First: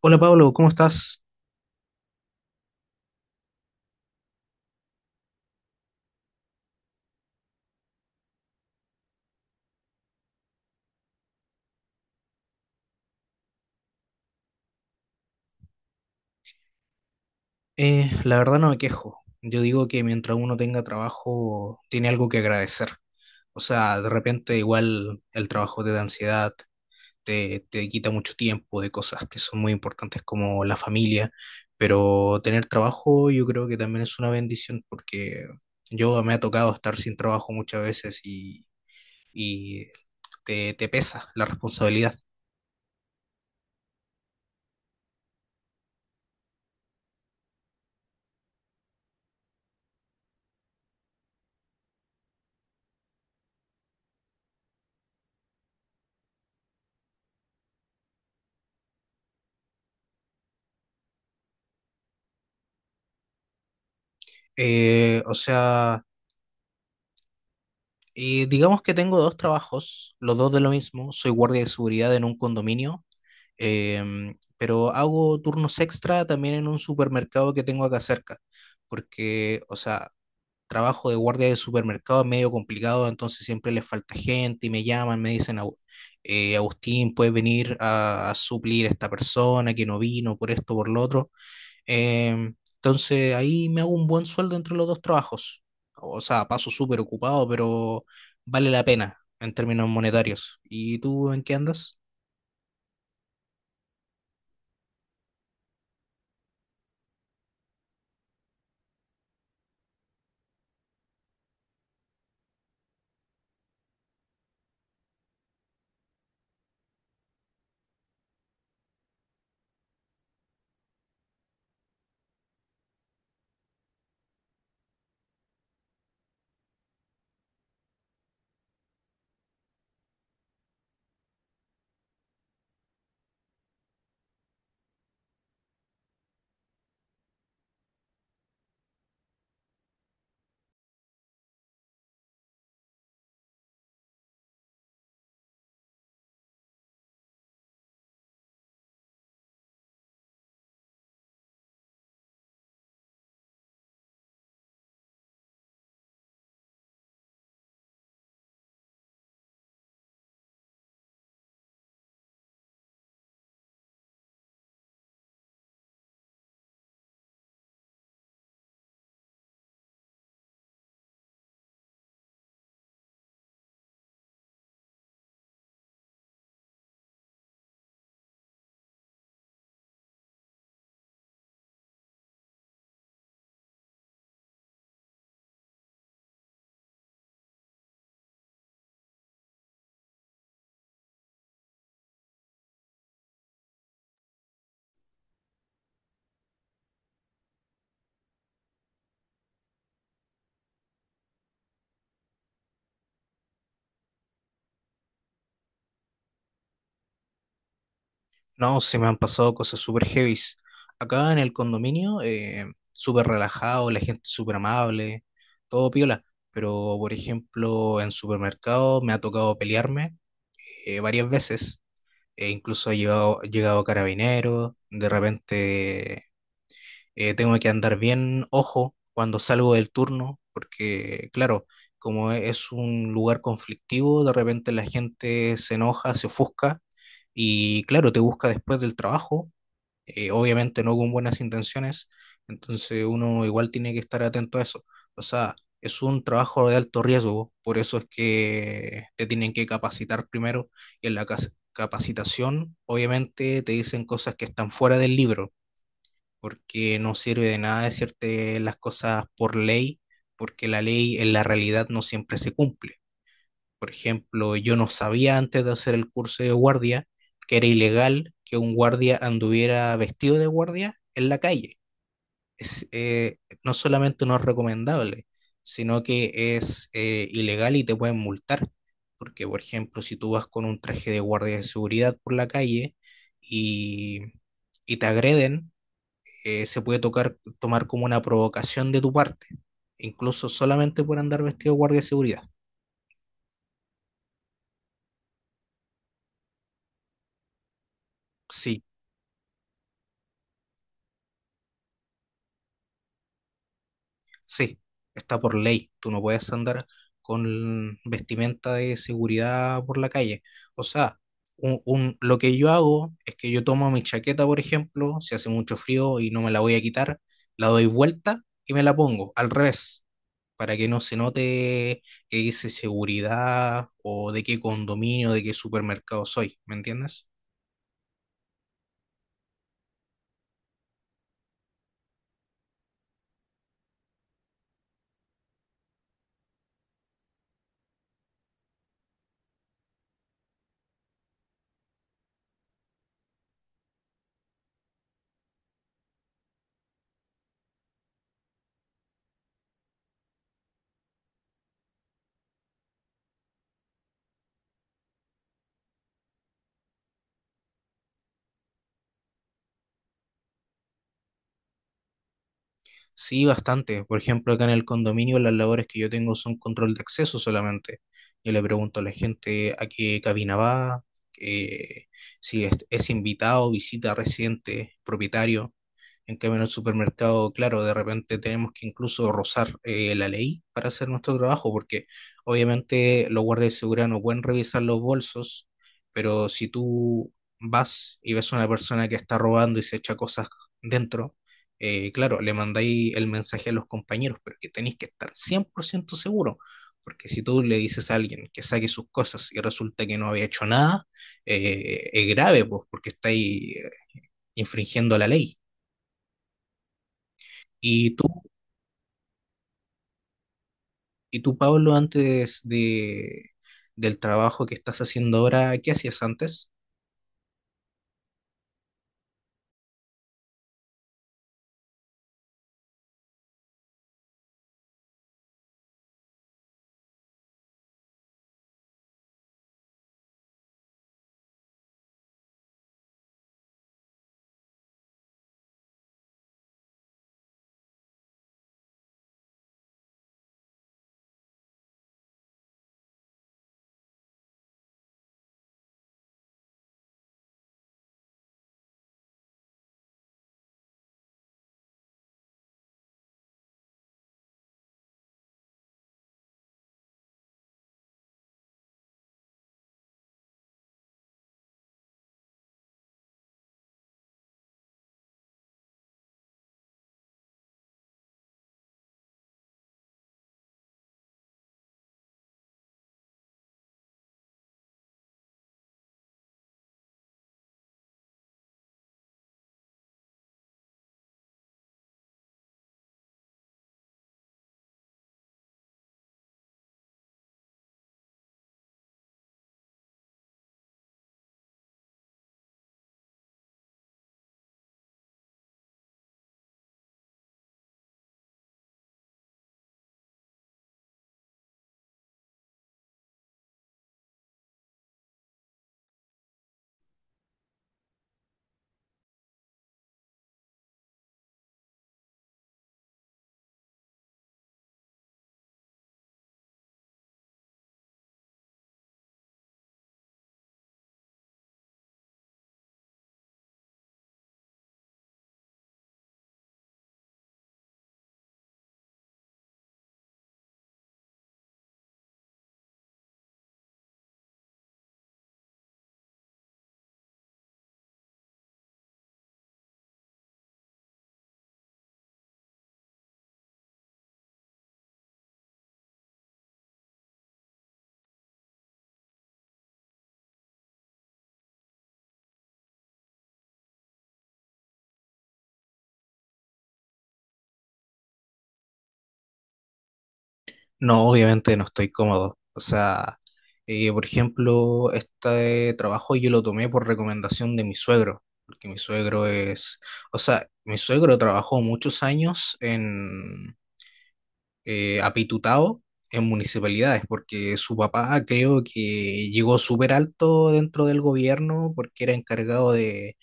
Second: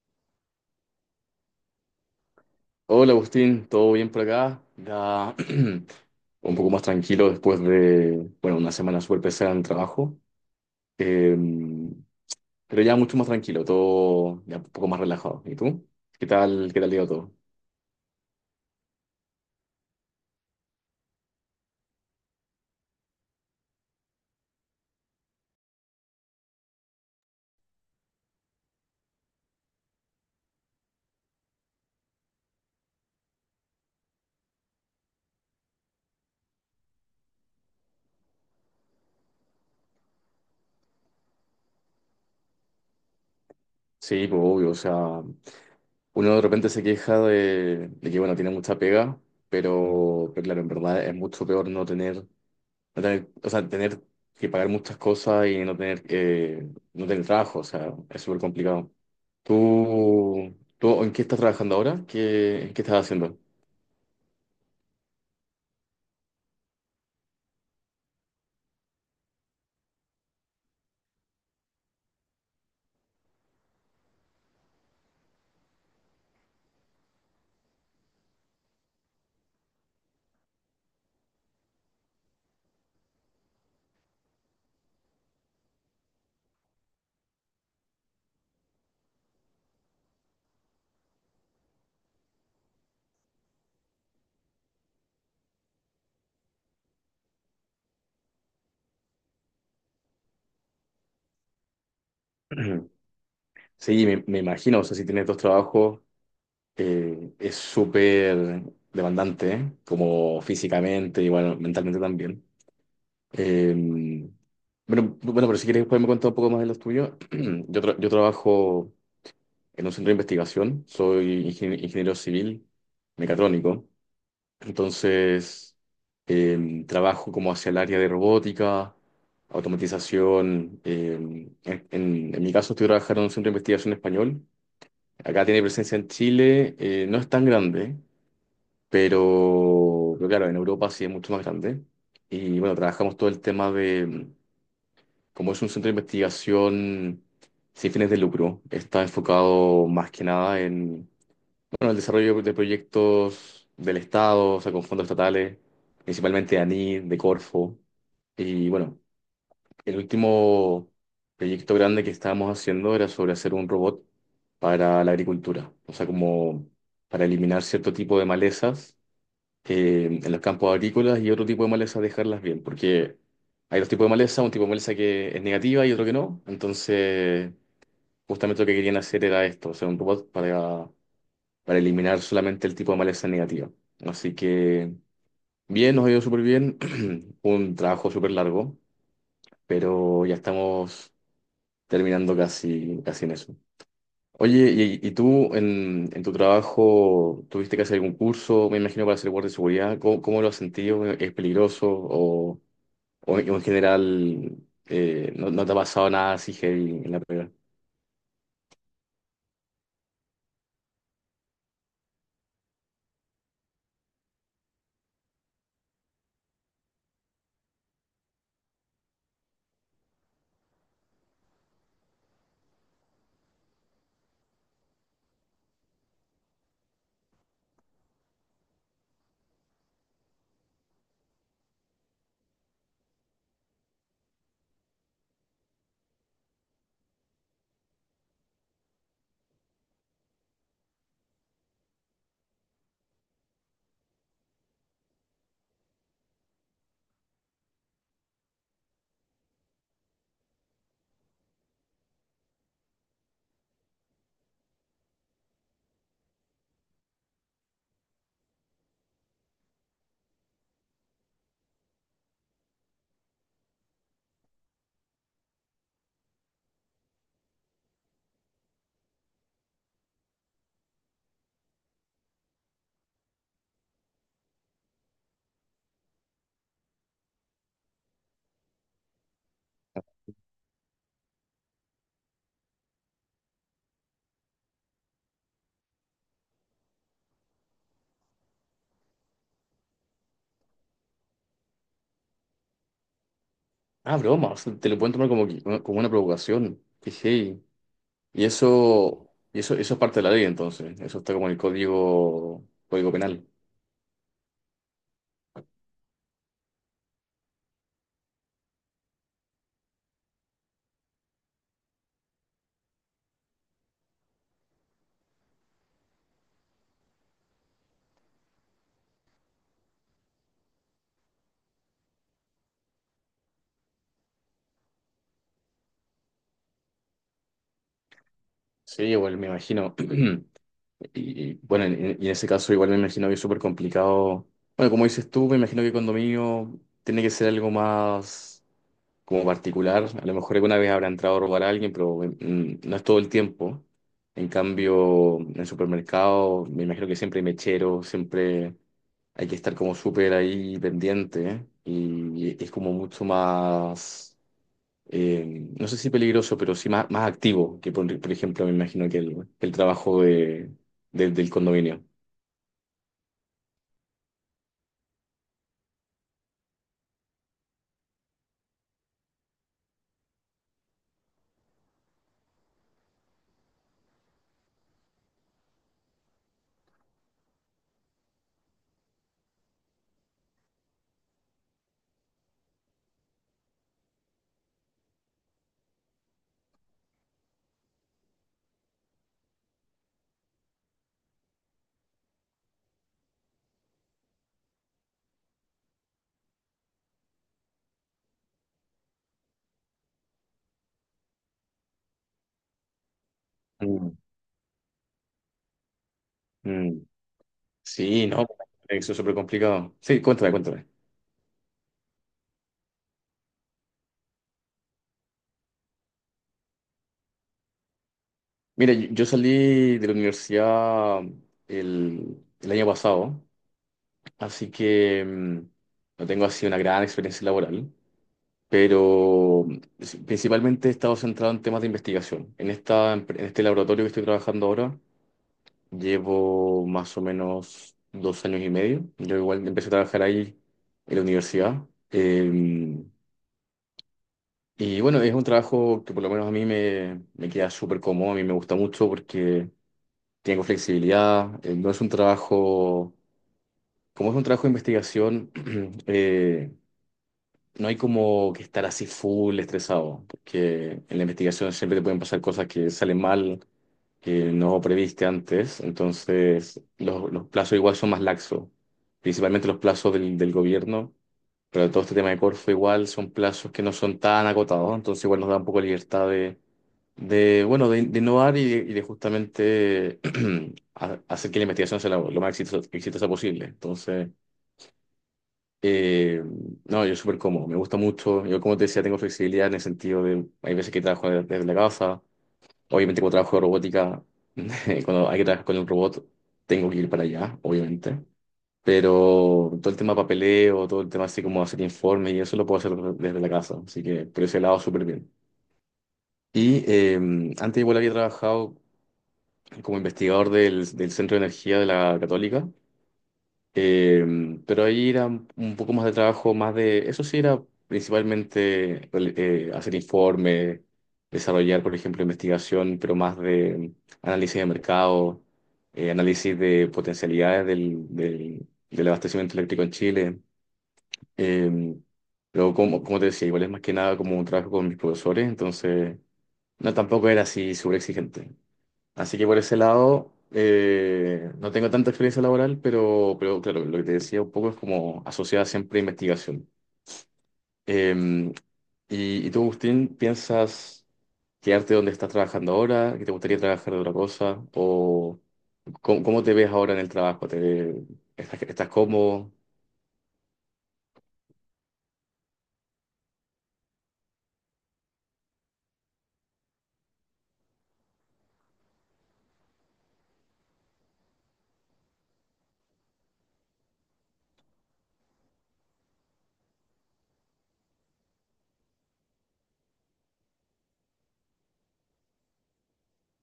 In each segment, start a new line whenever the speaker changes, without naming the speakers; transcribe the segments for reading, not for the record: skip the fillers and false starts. Hola Pablo, ¿cómo estás?
Hola Agustín, ¿todo bien por acá? Ya un poco más tranquilo después de una semana súper pesada en el trabajo, Eh, pero ya mucho más tranquilo, todo ya un poco más relajado. ¿Y tú? Qué tal iba todo?
La verdad no me quejo. Yo digo que mientras uno tenga trabajo, tiene algo que agradecer. O sea, de repente igual el trabajo te da ansiedad, te quita mucho tiempo de cosas que son muy importantes como la familia, pero tener trabajo yo creo que también es una bendición porque yo me ha tocado estar sin trabajo muchas veces y te pesa la responsabilidad.
Sí, pues obvio, o sea, uno de repente se queja de que, bueno, tiene mucha pega, pero claro, en verdad es mucho peor no tener, tener que pagar muchas cosas y no tener, no tener trabajo, o sea, es súper complicado. ¿Tú en qué estás trabajando ahora? ¿Qué, qué estás haciendo?
Eh, o sea... Y digamos que tengo dos trabajos, los dos de lo mismo. Soy guardia de seguridad en un condominio, pero hago turnos extra también en un supermercado que tengo acá cerca, porque, o sea, trabajo de guardia de supermercado es medio complicado, entonces siempre les falta gente y me llaman, me dicen, Agustín, puedes venir a suplir a esta persona que no vino por esto, por lo otro". Entonces ahí me hago un buen sueldo entre los dos trabajos. O sea, paso súper ocupado, pero vale la pena en términos monetarios. ¿Y tú en qué andas?
Sí, me imagino, o sea, si tienes dos trabajos, es súper demandante, ¿eh? Como físicamente, igual mentalmente también. Eh, bueno, pero si quieres, después me cuentas un poco más de los tuyos. Yo trabajo en un centro de investigación, soy ingeniero civil mecatrónico. Entonces, trabajo como hacia el área de robótica, automatización. En mi caso, estoy trabajando en un centro de investigación español. Acá tiene presencia en Chile, no es tan grande, pero claro, en Europa sí es mucho más grande. Y bueno, trabajamos todo el tema de, como es un centro de investigación sin fines de lucro, está enfocado más que nada bueno, el desarrollo de proyectos del Estado, o sea, con fondos estatales, principalmente de ANI, de Corfo. Y bueno, el último proyecto grande que estábamos haciendo era sobre hacer un robot para la agricultura, o sea, como para eliminar cierto tipo de malezas en los campos agrícolas y otro tipo de malezas dejarlas bien, porque hay dos tipos de maleza, un tipo de maleza que es negativa y otro que no. Entonces, justamente lo que querían hacer era esto, o sea, un robot para eliminar solamente el tipo de maleza negativa. Así que bien, nos ha ido súper bien, un trabajo súper largo, pero ya estamos terminando casi, casi en eso. Oye, ¿y tú en tu trabajo tuviste que hacer algún curso, me imagino, para ser guardia de seguridad? ¿Cómo, cómo lo has sentido? ¿Es peligroso? ¿O, ¿o en general no te ha pasado nada así heavy en la pega?
No, se me han pasado cosas súper heavies. Acá en el condominio, súper relajado, la gente súper amable, todo piola. Pero, por ejemplo, en supermercado me ha tocado pelearme varias veces. E incluso ha llegado, carabinero, de repente. Tengo que andar bien ojo cuando salgo del turno, porque claro, como es un lugar conflictivo, de repente la gente se enoja, se ofusca y claro, te busca después del trabajo, obviamente no con buenas intenciones, entonces uno igual tiene que estar atento a eso. O sea, es un trabajo de alto riesgo, por eso es que te tienen que capacitar primero y en la capacitación obviamente te dicen cosas que están fuera del libro, porque no sirve de nada decirte las cosas por ley, porque la ley en la realidad no siempre se cumple. Por ejemplo, yo no sabía antes de hacer el curso de guardia que era ilegal que un guardia anduviera vestido de guardia en la calle. Es, eh, no solamente no es recomendable, sino que es ilegal y te pueden multar. Porque, por ejemplo, si tú vas con un traje de guardia de seguridad por la calle y, y te agreden, se puede tomar como una provocación de tu parte, incluso solamente por andar vestido de guardia de seguridad.
Ah, broma, o sea, te lo pueden tomar como, como una provocación. Qué heavy. Y
Sí,
eso, eso es parte de la ley, entonces. Eso está como en el código, código penal.
sí, está por ley, tú no puedes andar con vestimenta de seguridad por la calle. O sea, lo que yo hago es que yo tomo mi chaqueta, por ejemplo, si hace mucho frío y no me la voy a quitar, la doy vuelta y me la pongo al revés, para que no se note que dice seguridad o de qué condominio, de qué supermercado soy, ¿me entiendes?
Sí, igual me imagino. Y, bueno, y en ese caso igual me imagino que es súper complicado. Bueno, como dices tú, me imagino que condominio tiene que ser algo más, como particular. A lo mejor alguna vez habrá entrado a robar a alguien, pero no es todo el tiempo. En cambio, en el supermercado me imagino que siempre hay mechero, siempre hay que estar como súper ahí pendiente, ¿eh? Y es como mucho más, no sé si peligroso, pero sí más, más activo que, por ejemplo, me imagino que que el trabajo del condominio.
Sí, bastante. Por ejemplo, acá en el condominio las labores que yo tengo son control de acceso solamente. Yo le pregunto a la gente a qué cabina va, eh, si es invitado, visita, residente, propietario. En cambio, en el supermercado, claro, de repente tenemos que incluso rozar la ley para hacer nuestro trabajo, porque obviamente los guardias de seguridad no pueden revisar los bolsos, pero si tú vas y ves a una persona que está robando y se echa cosas dentro, claro, le mandáis el mensaje a los compañeros, pero que tenéis que estar 100% seguro, porque si tú le dices a alguien que saque sus cosas y resulta que no había hecho nada, es grave, pues, porque estáis
Mm.
infringiendo la ley.
Mm.
¿Y tú
Sí, no, eso es súper complicado. Sí, cuéntame, cuéntame.
Y tú, Pablo, antes del trabajo que estás haciendo ahora, ¿qué hacías antes?
Mira, yo salí de la universidad el año pasado, así que no tengo así una gran experiencia laboral, pero principalmente he estado centrado en temas de investigación. En en este laboratorio que estoy trabajando ahora, llevo más o menos 2 años y medio. Yo igual empecé a trabajar ahí en la universidad. em, y bueno, es un trabajo que por lo menos a mí me queda súper cómodo, a mí me gusta mucho porque tengo flexibilidad, no es un trabajo, como es un trabajo de investigación, eh, no hay como que estar así full estresado, porque en la investigación siempre te pueden pasar cosas que salen mal, que no previste antes, entonces los plazos igual son más laxos, principalmente los plazos del gobierno, pero todo este tema de Corfo igual son plazos que no son tan acotados, entonces igual nos da un poco de libertad de, bueno, de innovar y de justamente hacer que la investigación sea lo más exitosa, exitosa posible. Entonces, eh, no, yo súper cómodo, me gusta mucho. Yo, como te decía, tengo flexibilidad en el sentido de, hay veces que trabajo desde la casa, obviamente cuando trabajo de robótica, cuando hay que trabajar con un robot, tengo que ir para allá, obviamente. Pero todo el tema papeleo, todo el tema así como hacer informes y eso lo puedo hacer desde la casa. Así que por ese lado súper bien. Y antes igual había trabajado como investigador del Centro de Energía de la Católica, eh, pero ahí era un poco más de trabajo, más de, eso sí era principalmente hacer informes, desarrollar, por ejemplo, investigación, pero más de análisis de mercado, análisis de potencialidades del abastecimiento eléctrico en Chile. Eh, pero como, como te decía, igual es más que nada como un trabajo con mis profesores, entonces no, tampoco era así súper exigente. Así que por ese lado, no tengo tanta experiencia laboral, pero claro, lo que te decía un poco es como asociada siempre a investigación. Eh, y tú, Agustín, piensas quedarte donde estás trabajando ahora? ¿Que te gustaría trabajar de otra cosa? ¿O cómo, cómo te ves ahora en el trabajo? Estás cómodo?
No, obviamente no estoy cómodo. O sea, por ejemplo, este trabajo yo lo tomé por recomendación de mi suegro, porque mi suegro es, o sea, mi suegro trabajó muchos años en Apitutao, en municipalidades, porque su papá creo que llegó súper alto dentro del gobierno porque era encargado de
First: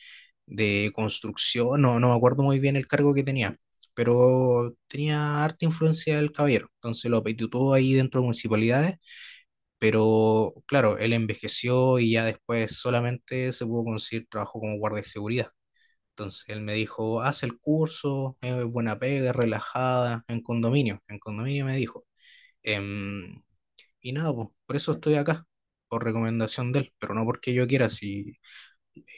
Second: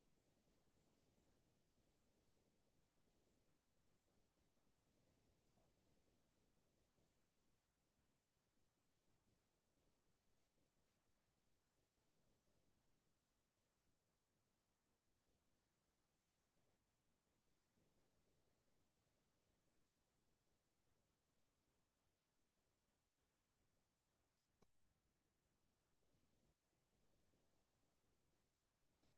construcción, no, no me acuerdo muy bien el cargo que tenía, pero tenía harta influencia del caballero, entonces lo apetitó ahí dentro de municipalidades, pero claro, él envejeció y ya después solamente se pudo conseguir trabajo como guardia de seguridad. Entonces él me dijo, haz el curso, es buena pega, es relajada, en condominio me dijo. Em, y nada, po, por eso estoy acá, por recomendación de él, pero no porque yo quiera, si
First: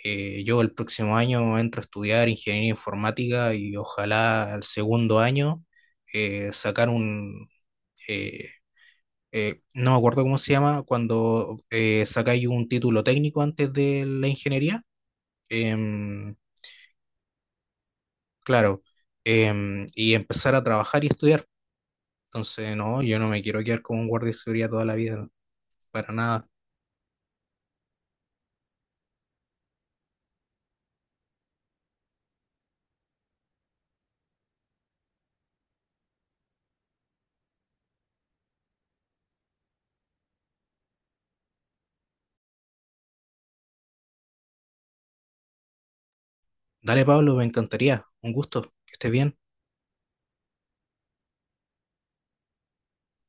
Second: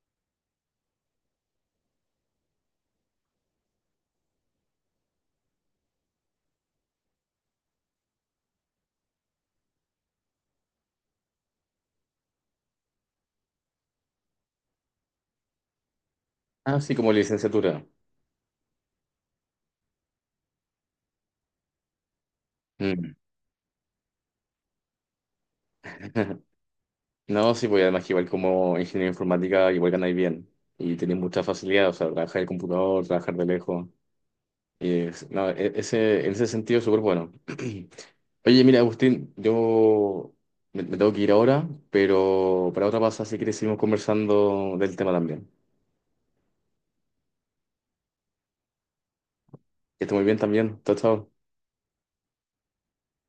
yo el próximo año entro a estudiar ingeniería informática y ojalá al segundo año sacar eh, no me acuerdo cómo se llama, cuando sacáis un título técnico antes de la ingeniería, em,
Ah, sí, como licenciatura.
claro, y empezar a trabajar y estudiar. Entonces, no,
Mm.
yo no me quiero quedar como un guardia de seguridad toda la vida, para nada.
No, sí, pues además que igual como ingeniero informática, igual ganáis bien. Y tenéis mucha facilidad, o sea, trabajar el computador, trabajar de lejos. Y es- no, e- Ese, en ese sentido, súper bueno. Oye, mira, Agustín, yo me tengo que ir ahora, pero para otra pasada, si quieres, seguimos conversando del tema también.
Dale, Pablo, me encantaría. Un gusto, que estés bien.
Que esté muy bien también. Chao, chao.